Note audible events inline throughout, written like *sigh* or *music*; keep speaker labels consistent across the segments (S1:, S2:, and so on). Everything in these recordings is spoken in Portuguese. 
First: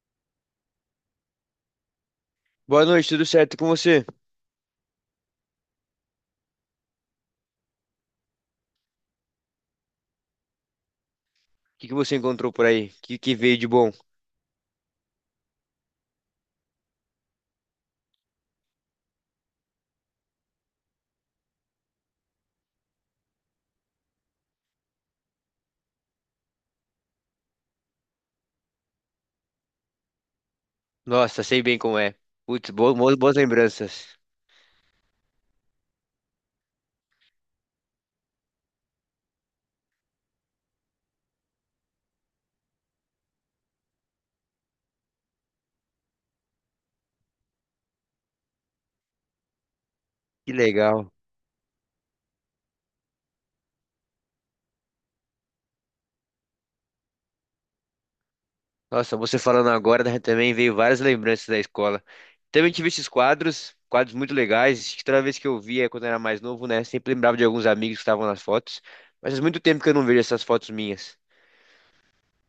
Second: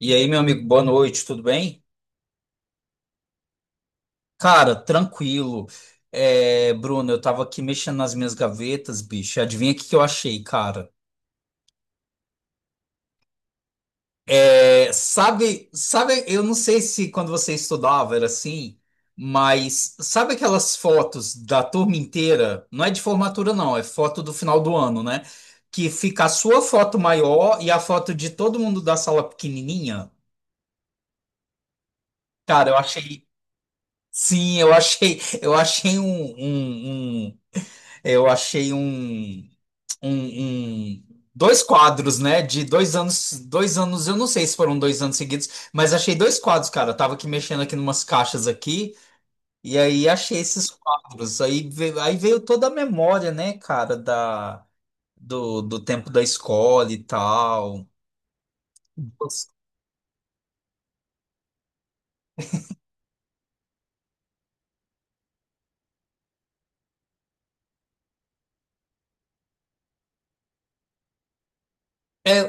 S1: E aí, meu amigo, boa noite, tudo bem?
S2: Boa noite, tudo certo com você? O
S1: Cara, tranquilo. Bruno, eu tava aqui mexendo nas minhas gavetas, bicho. Adivinha o que que eu achei, cara?
S2: que que você encontrou por aí? O que que veio de bom?
S1: Sabe, eu não sei se quando você estudava era assim, mas sabe aquelas fotos da turma inteira? Não é de formatura, não, é foto do final do ano, né? Que fica a sua foto maior e a foto de todo mundo da sala pequenininha.
S2: Nossa, sei bem como é.
S1: Cara,
S2: Putz,
S1: eu achei.
S2: boas lembranças.
S1: Sim, eu achei um, um eu achei um, um- dois quadros, né? De dois anos, eu não sei se foram dois anos seguidos, mas achei dois quadros, cara. Eu tava aqui mexendo aqui numas caixas aqui, e aí achei
S2: Que
S1: esses
S2: legal.
S1: quadros. Aí veio toda a memória, né, cara, do tempo da escola e tal.
S2: Nossa, você falando agora, né? Também veio várias lembranças da escola. Também tive esses quadros, quadros muito legais. Acho que toda vez que eu via quando era mais novo, né? Sempre lembrava de alguns amigos que estavam nas fotos. Mas faz muito tempo que eu não vejo essas fotos minhas.
S1: É,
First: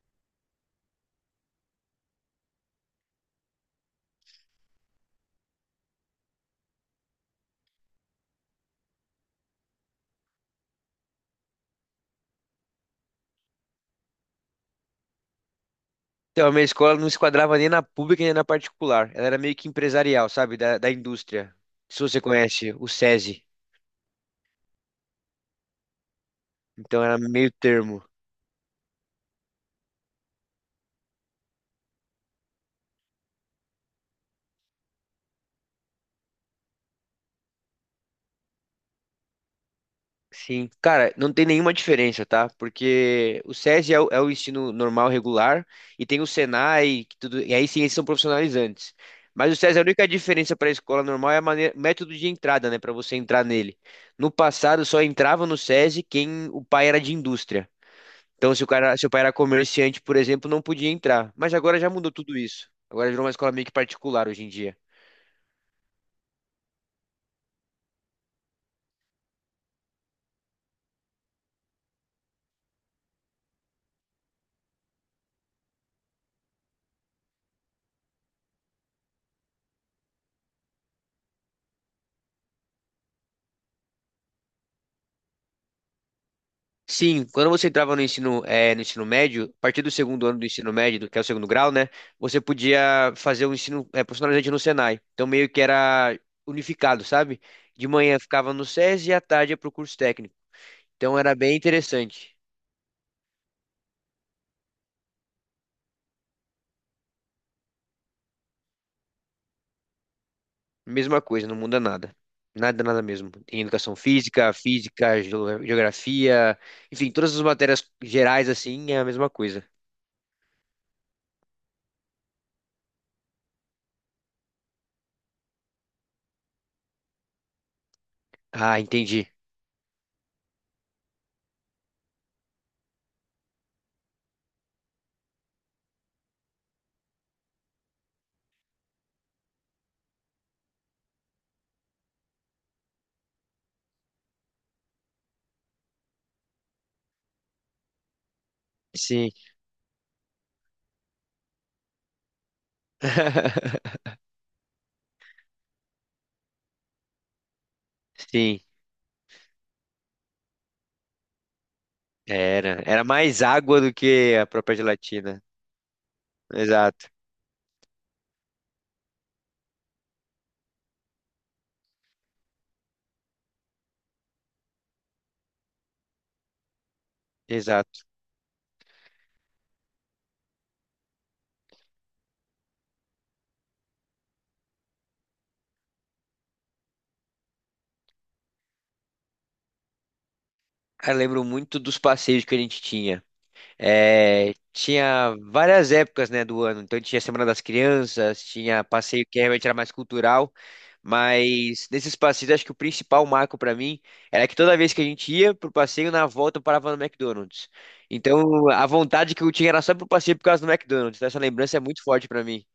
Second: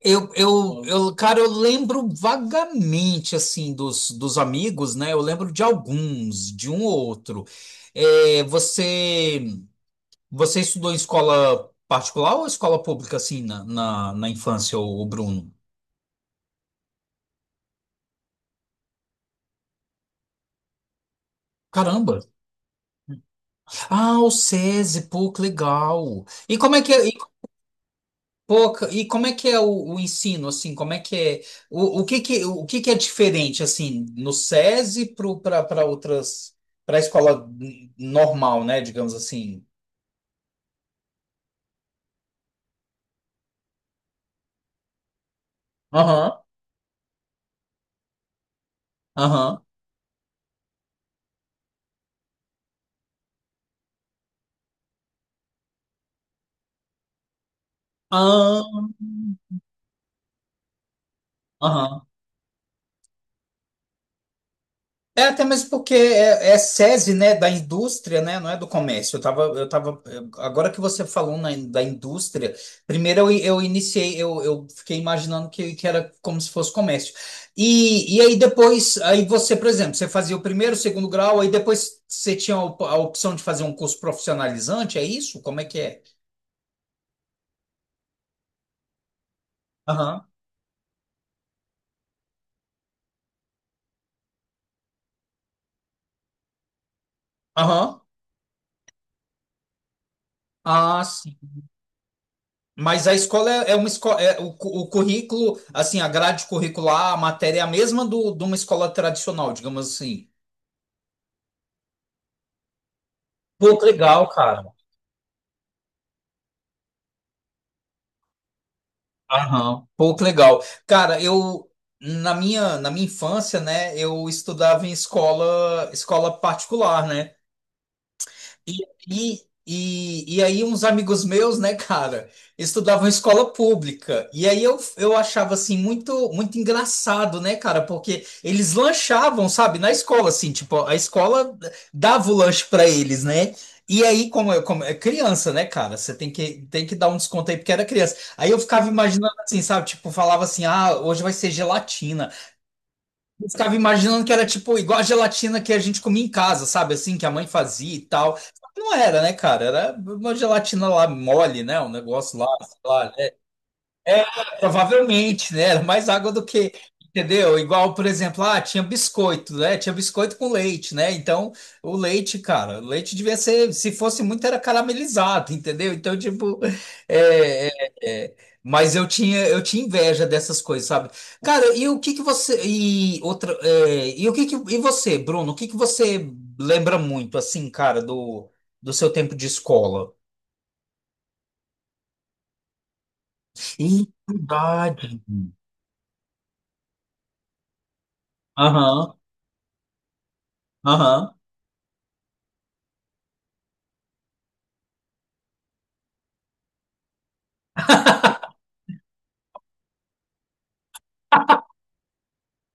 S1: eu, eu, eu, cara, eu lembro vagamente, assim, dos amigos, né? Eu lembro de alguns, de um ou outro. É, você, você estudou em escola particular ou escola pública, assim, na infância, o, Bruno?
S2: Então, a minha escola não se quadrava nem na pública nem na particular. Ela era meio que empresarial, sabe? Da indústria. Se
S1: Caramba!
S2: você conhece o SESI.
S1: Ah, o SESI, pô, que legal! E como é que, é?
S2: Então era meio termo.
S1: E como é que é o ensino, assim, como é que é, o que que é diferente, assim, no SESI para outras, para a escola normal, né, digamos assim?
S2: Sim, cara, não tem nenhuma diferença, tá? Porque o SESI é o ensino normal, regular, e tem o
S1: Aham,
S2: Senai, que tudo, e aí sim, esses são profissionalizantes. Mas o
S1: aham,
S2: SESI, a única diferença para a escola normal é a maneira, método de entrada, né? Para você entrar nele. No passado, só entrava no SESI quem o pai era de indústria. Então, se o
S1: ah
S2: cara, se o pai era comerciante, por exemplo, não podia entrar. Mas agora já
S1: aham.
S2: mudou tudo isso. Agora virou uma escola meio que particular hoje em dia.
S1: É até mesmo porque é SESI, né, da indústria, né, não é do comércio. Agora que você falou na, da indústria, primeiro eu fiquei imaginando que era como se fosse comércio. E aí depois, aí você, por exemplo, você fazia o primeiro, o segundo grau, aí depois você tinha a a opção de fazer um curso profissionalizante, é isso? Como é que é?
S2: Sim, quando você entrava no ensino, no ensino médio, a partir do segundo
S1: Aham,
S2: ano do ensino médio, que é o segundo grau, né? Você podia fazer o ensino, profissionalizante no Senai. Então, meio que era unificado, sabe? De
S1: aham.
S2: manhã ficava no SES e à tarde ia pro curso técnico.
S1: Ah,
S2: Então, era
S1: sim.
S2: bem interessante.
S1: Mas a escola é uma escola, é, o, o currículo, assim, a grade curricular, a matéria é a mesma do, de uma escola tradicional, digamos assim.
S2: Mesma coisa, não muda nada. Nada, nada mesmo. Tem
S1: Pô, que
S2: educação
S1: legal,
S2: física,
S1: cara.
S2: física, geografia, enfim, todas as matérias gerais, assim, é a mesma coisa.
S1: Aham. Pô, que legal. Cara, eu na minha infância, né, eu estudava em escola, escola particular, né? E,
S2: Ah, entendi.
S1: e aí uns amigos meus, né, cara, estudavam em escola pública. E aí eu achava, assim, muito engraçado, né, cara, porque eles lanchavam, sabe, na escola, assim, tipo, a escola dava o lanche pra eles, né? E aí, como é criança, né, cara? Você tem que dar um desconto aí, porque era criança. Aí eu ficava
S2: Sim.
S1: imaginando assim, sabe? Tipo, falava assim: ah, hoje vai ser gelatina. Eu ficava
S2: *laughs*
S1: imaginando que era tipo igual a gelatina que a gente comia em casa, sabe? Assim, que a mãe fazia e tal.
S2: Sim.
S1: Não era, né, cara? Era uma gelatina lá mole, né? Um negócio lá, sei
S2: Era, era
S1: lá,
S2: mais água do
S1: é,
S2: que a própria gelatina.
S1: provavelmente, né? Era mais água do que,
S2: Exato,
S1: entendeu? Igual, por exemplo, ah, tinha biscoito, né? Tinha biscoito com leite, né? Então, o leite, cara, o leite devia ser, se fosse muito, era caramelizado, entendeu? Então, tipo, *laughs* é,
S2: exato.
S1: é, é, mas eu tinha inveja dessas coisas, sabe? Cara, e o que que você e outra, é, e o que que e você, Bruno, o que que você lembra muito assim, cara, do seu tempo de escola?
S2: Cara, eu lembro muito dos passeios que a gente tinha.
S1: Ih,
S2: É,
S1: verdade.
S2: tinha várias épocas, né, do ano. Então tinha Semana das Crianças, tinha
S1: Aham,
S2: passeio que realmente era mais cultural,
S1: aham.
S2: mas nesses passeios acho que o principal marco pra mim era que toda vez que a gente ia pro passeio, na volta eu parava no McDonald's. Então a vontade que eu tinha era só pro passeio por causa do McDonald's. Então, essa lembrança é muito forte pra mim.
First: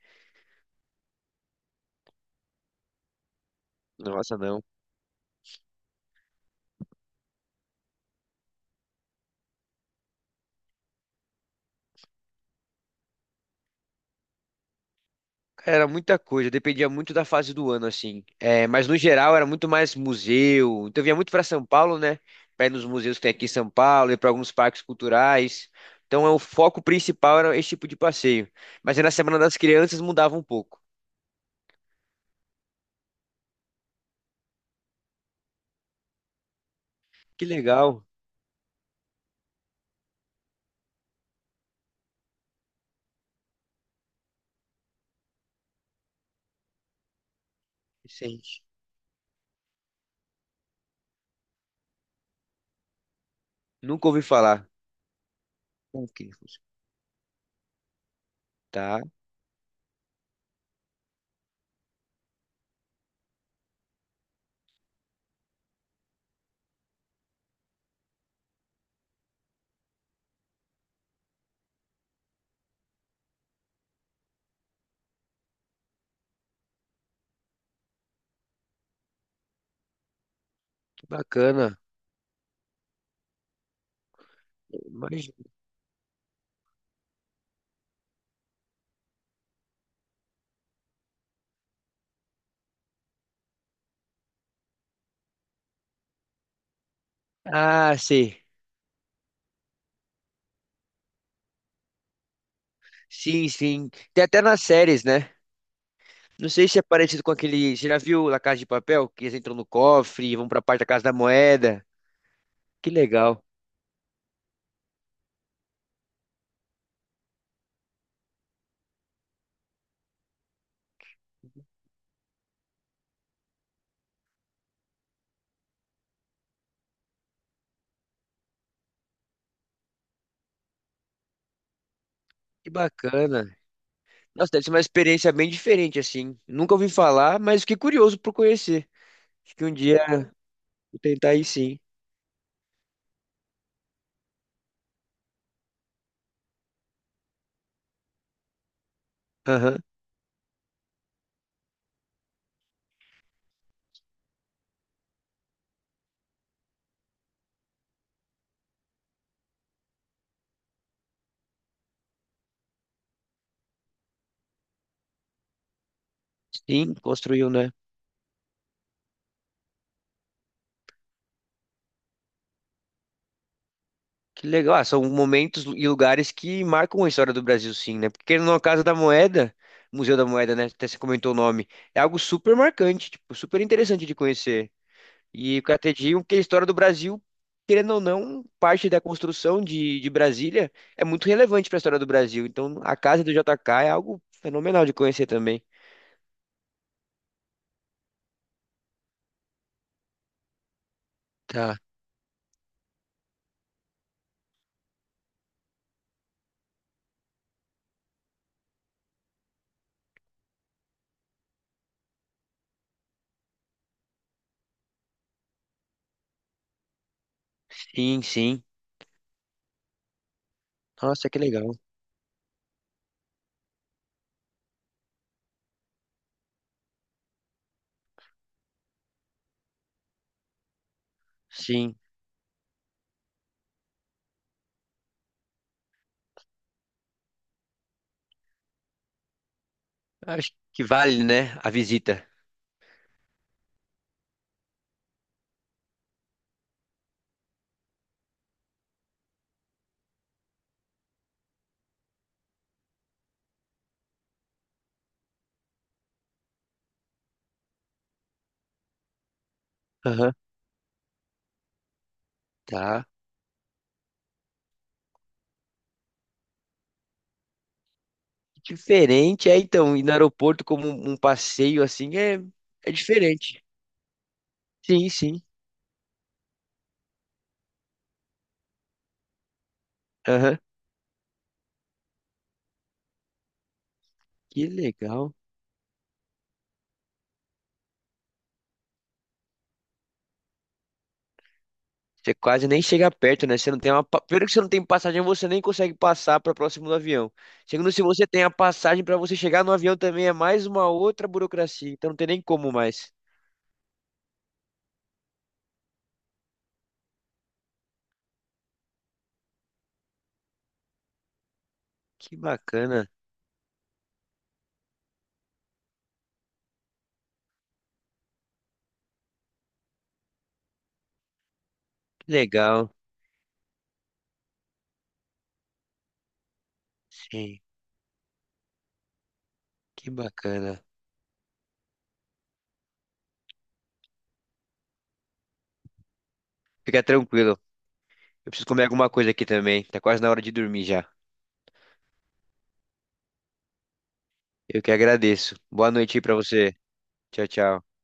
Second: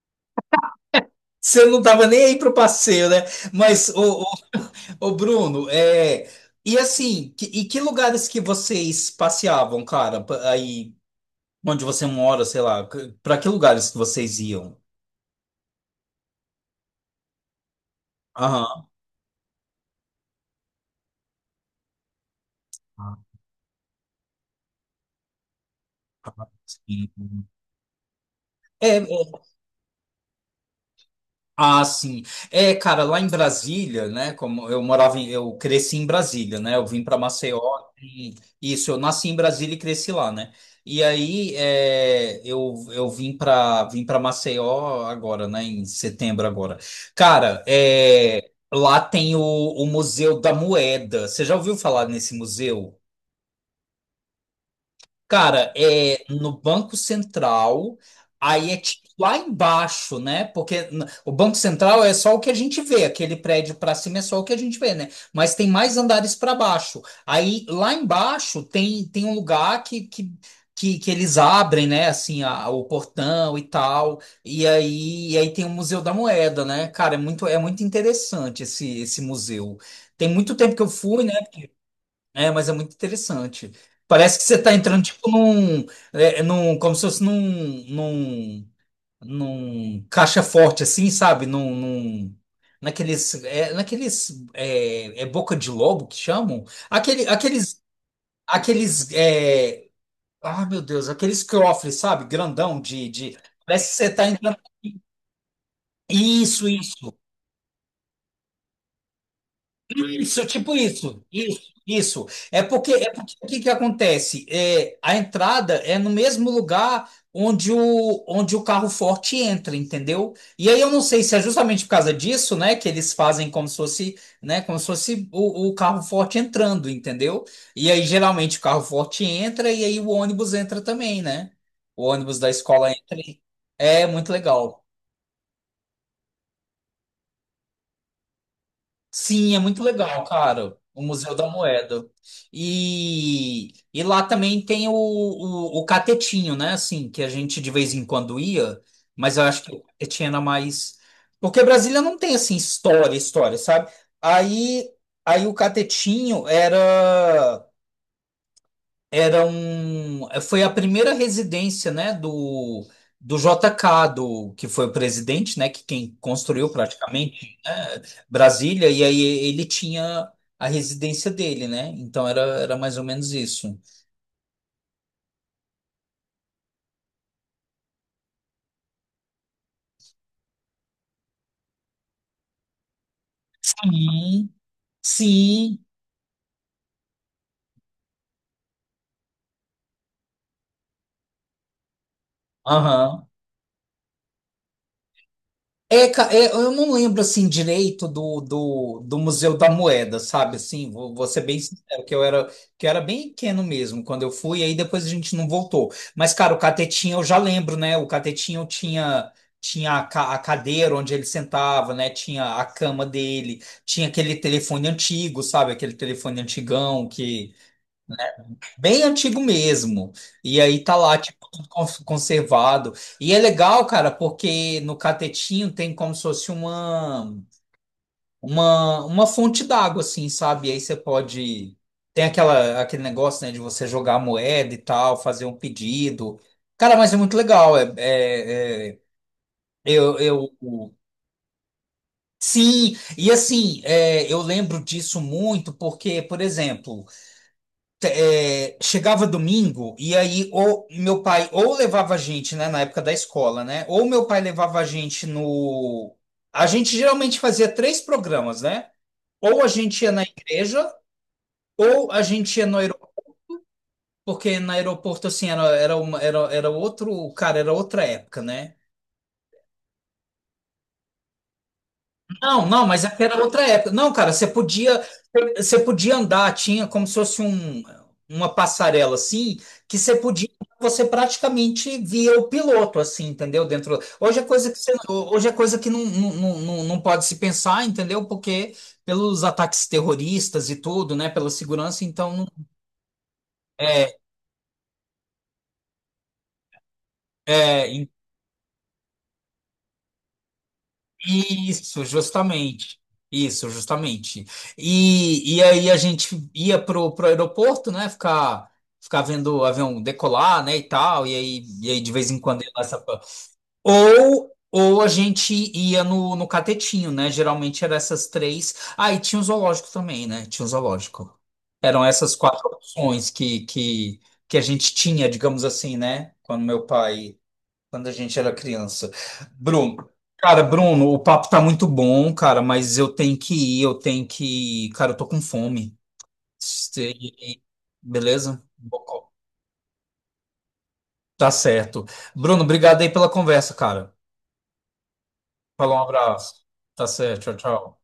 S1: Você não tava nem aí pro passeio, né? Mas, ô, ô,
S2: Nossa, não.
S1: ô, Bruno, é... E assim, e que lugares que vocês passeavam, cara? Aí, onde você mora, sei lá. Pra que lugares que vocês iam?
S2: Era muita coisa, dependia muito da fase do ano, assim. É,
S1: Aham.
S2: mas no geral era muito mais museu. Então eu vinha muito para São Paulo, né? Para ir nos
S1: Ah,
S2: museus que tem aqui em São Paulo, e para alguns parques culturais. Então é,
S1: tá,
S2: o foco
S1: sim.
S2: principal era esse tipo de passeio. Mas
S1: É,
S2: aí na Semana das Crianças mudava um pouco.
S1: Ah, sim. É, cara, lá em Brasília, né? Como eu morava em, eu cresci em Brasília, né? Eu vim para
S2: Que
S1: Maceió.
S2: legal,
S1: e- isso, eu nasci em Brasília e cresci lá, né? E aí é, eu vim para Maceió agora, né? Em setembro agora. Cara, é,
S2: Vicente.
S1: lá tem o Museu da Moeda. Você já ouviu falar nesse museu?
S2: Nunca ouvi falar.
S1: Cara,
S2: Como
S1: é no Banco Central, aí é tipo
S2: tá,
S1: lá embaixo, né? Porque o Banco Central é só o que a gente vê, aquele prédio para cima é só o que a gente vê, né? Mas tem mais andares para baixo. Aí lá embaixo tem, tem um lugar que eles abrem, né? Assim, o portão e tal. E aí tem o Museu da Moeda, né? Cara, é muito interessante esse, esse museu. Tem muito tempo que eu
S2: que
S1: fui, né?
S2: bacana.
S1: É, mas é muito interessante. Parece que você está entrando tipo
S2: Imagina.
S1: num, como se fosse num, num caixa forte assim, sabe? Naqueles, naqueles, é boca de lobo que chamam? Aquele, aqueles,
S2: Ah, sei.
S1: aqueles, é, ah, meu Deus, aqueles cofres, sabe? Grandão de,
S2: Sim,
S1: parece
S2: sim.
S1: que você
S2: Tem
S1: está
S2: até
S1: entrando.
S2: nas séries, né? Não
S1: Isso,
S2: sei se é
S1: isso.
S2: parecido com aquele. Você já viu La Casa de Papel? Que eles entram no cofre e
S1: Isso, é
S2: vão pra
S1: tipo
S2: parte da Casa da Moeda.
S1: isso.
S2: Que
S1: É porque
S2: legal.
S1: o que que acontece? É, a entrada é no mesmo lugar onde o, onde o carro forte entra, entendeu? E aí eu não sei se é justamente por causa disso, né, que eles fazem como se fosse, né, como se fosse o carro forte entrando, entendeu? E aí geralmente o carro forte entra e aí o ônibus entra também, né? O ônibus da
S2: Que
S1: escola entra.
S2: bacana.
S1: É muito
S2: Nossa, deve ser
S1: legal.
S2: uma experiência bem diferente, assim. Nunca ouvi falar, mas fiquei curioso por conhecer.
S1: Sim,
S2: Acho
S1: é
S2: que um
S1: muito
S2: dia eu
S1: legal, cara.
S2: vou
S1: O Museu
S2: tentar ir
S1: da
S2: sim.
S1: Moeda. E lá também tem o catetinho, né? Assim, que a gente de vez em quando ia, mas eu acho que
S2: Aham.
S1: o catetinho era mais. Porque Brasília não tem, assim, história, história, sabe? Aí, aí o catetinho era, era um. Foi a primeira residência, né? Do, do JK, do, que foi o presidente, né? Que quem construiu
S2: Sim, construiu,
S1: praticamente.
S2: né?
S1: Brasília, e aí ele tinha a residência dele, né? Então era, era mais ou menos isso.
S2: Que legal. Ah, são momentos e lugares que marcam a história do Brasil, sim, né? Porque na Casa da Moeda, Museu da Moeda, né? Até você comentou o nome. É algo super marcante, tipo, super interessante de
S1: Sim,
S2: conhecer. E o
S1: sim,
S2: Catedinho, que a história do Brasil, querendo ou não, parte da construção de Brasília é muito relevante para a história do Brasil. Então, a casa
S1: aham.
S2: do JK é algo fenomenal de conhecer também.
S1: É, eu não lembro assim direito do Museu da Moeda, sabe? Assim, vou ser bem
S2: Tá.
S1: sincero, que que eu era bem pequeno mesmo quando eu fui, aí depois a gente não voltou. Mas, cara, o Catetinha eu já lembro, né? O Catetinha tinha, tinha a, a cadeira onde ele sentava, né? Tinha a cama dele, tinha aquele telefone antigo, sabe? Aquele telefone antigão que,
S2: Sim, sim.
S1: bem antigo mesmo. E aí tá lá,
S2: Nossa, que
S1: tipo, tudo
S2: legal.
S1: conservado. E é legal, cara, porque no catetinho tem como se fosse uma, uma fonte d'água, assim, sabe? E aí você pode.
S2: Sim.
S1: Tem aquela, aquele negócio, né, de você jogar a moeda e tal, fazer um pedido. Cara, mas é muito legal. Eu, eu,
S2: Acho que vale, né, a visita.
S1: sim, e assim, é, eu lembro disso muito porque, por exemplo. É, chegava domingo e aí ou meu pai ou levava a gente, né, na época da escola, né? Ou meu pai levava a gente no. A gente geralmente fazia três programas, né? Ou a gente ia na
S2: Aham.
S1: igreja, ou a gente ia no
S2: Tá.
S1: aeroporto, porque no aeroporto assim era uma, era outro, cara, era outra época, né?
S2: Diferente, é então, ir no aeroporto como um um passeio assim é,
S1: Não, não,
S2: é
S1: mas é que era
S2: diferente.
S1: outra época. Não, cara,
S2: Sim, sim.
S1: você podia andar, tinha como se fosse um, uma passarela assim, que você podia,
S2: Aham.
S1: você praticamente via o piloto assim, entendeu? Dentro. Hoje é
S2: Que
S1: coisa que você,
S2: legal.
S1: hoje é coisa que não pode se pensar, entendeu? Porque pelos ataques terroristas e tudo, né, pela segurança,
S2: Você
S1: então
S2: quase nem chega perto, né? Você não tem uma.
S1: é,
S2: Primeiro que você não tem passagem, você nem consegue passar para próximo do avião. Segundo, se
S1: é,
S2: você tem a passagem para você chegar no avião também, é mais uma outra burocracia.
S1: isso,
S2: Então não tem nem como
S1: justamente.
S2: mais.
S1: Isso, justamente. E aí a gente ia pro, pro aeroporto, né? Ficar, ficar vendo o avião decolar, né? E tal. E aí de vez
S2: Que
S1: em quando ia lá essa.
S2: bacana.
S1: Ou a gente ia no, no catetinho, né? Geralmente eram essas três. Ah, e tinha o zoológico também, né? Tinha o zoológico. Eram
S2: Que
S1: essas quatro
S2: legal.
S1: opções que a gente tinha, digamos assim, né? Quando meu pai
S2: Sim,
S1: quando a gente era criança. Bruno,
S2: que bacana.
S1: Bruno, o papo tá muito bom, cara, mas eu tenho que ir, eu tenho que ir. Cara, eu tô com fome.
S2: Fica tranquilo.
S1: Se-
S2: Eu
S1: Beleza?
S2: preciso comer alguma
S1: Bocó.
S2: coisa aqui também. Tá quase na hora de dormir já.
S1: Tá certo. Bruno, obrigado aí pela conversa, cara.
S2: Eu que agradeço. Boa
S1: Falou, um
S2: noite aí pra
S1: abraço.
S2: você.
S1: Tá
S2: Tchau,
S1: certo, tchau,
S2: tchau.
S1: tchau.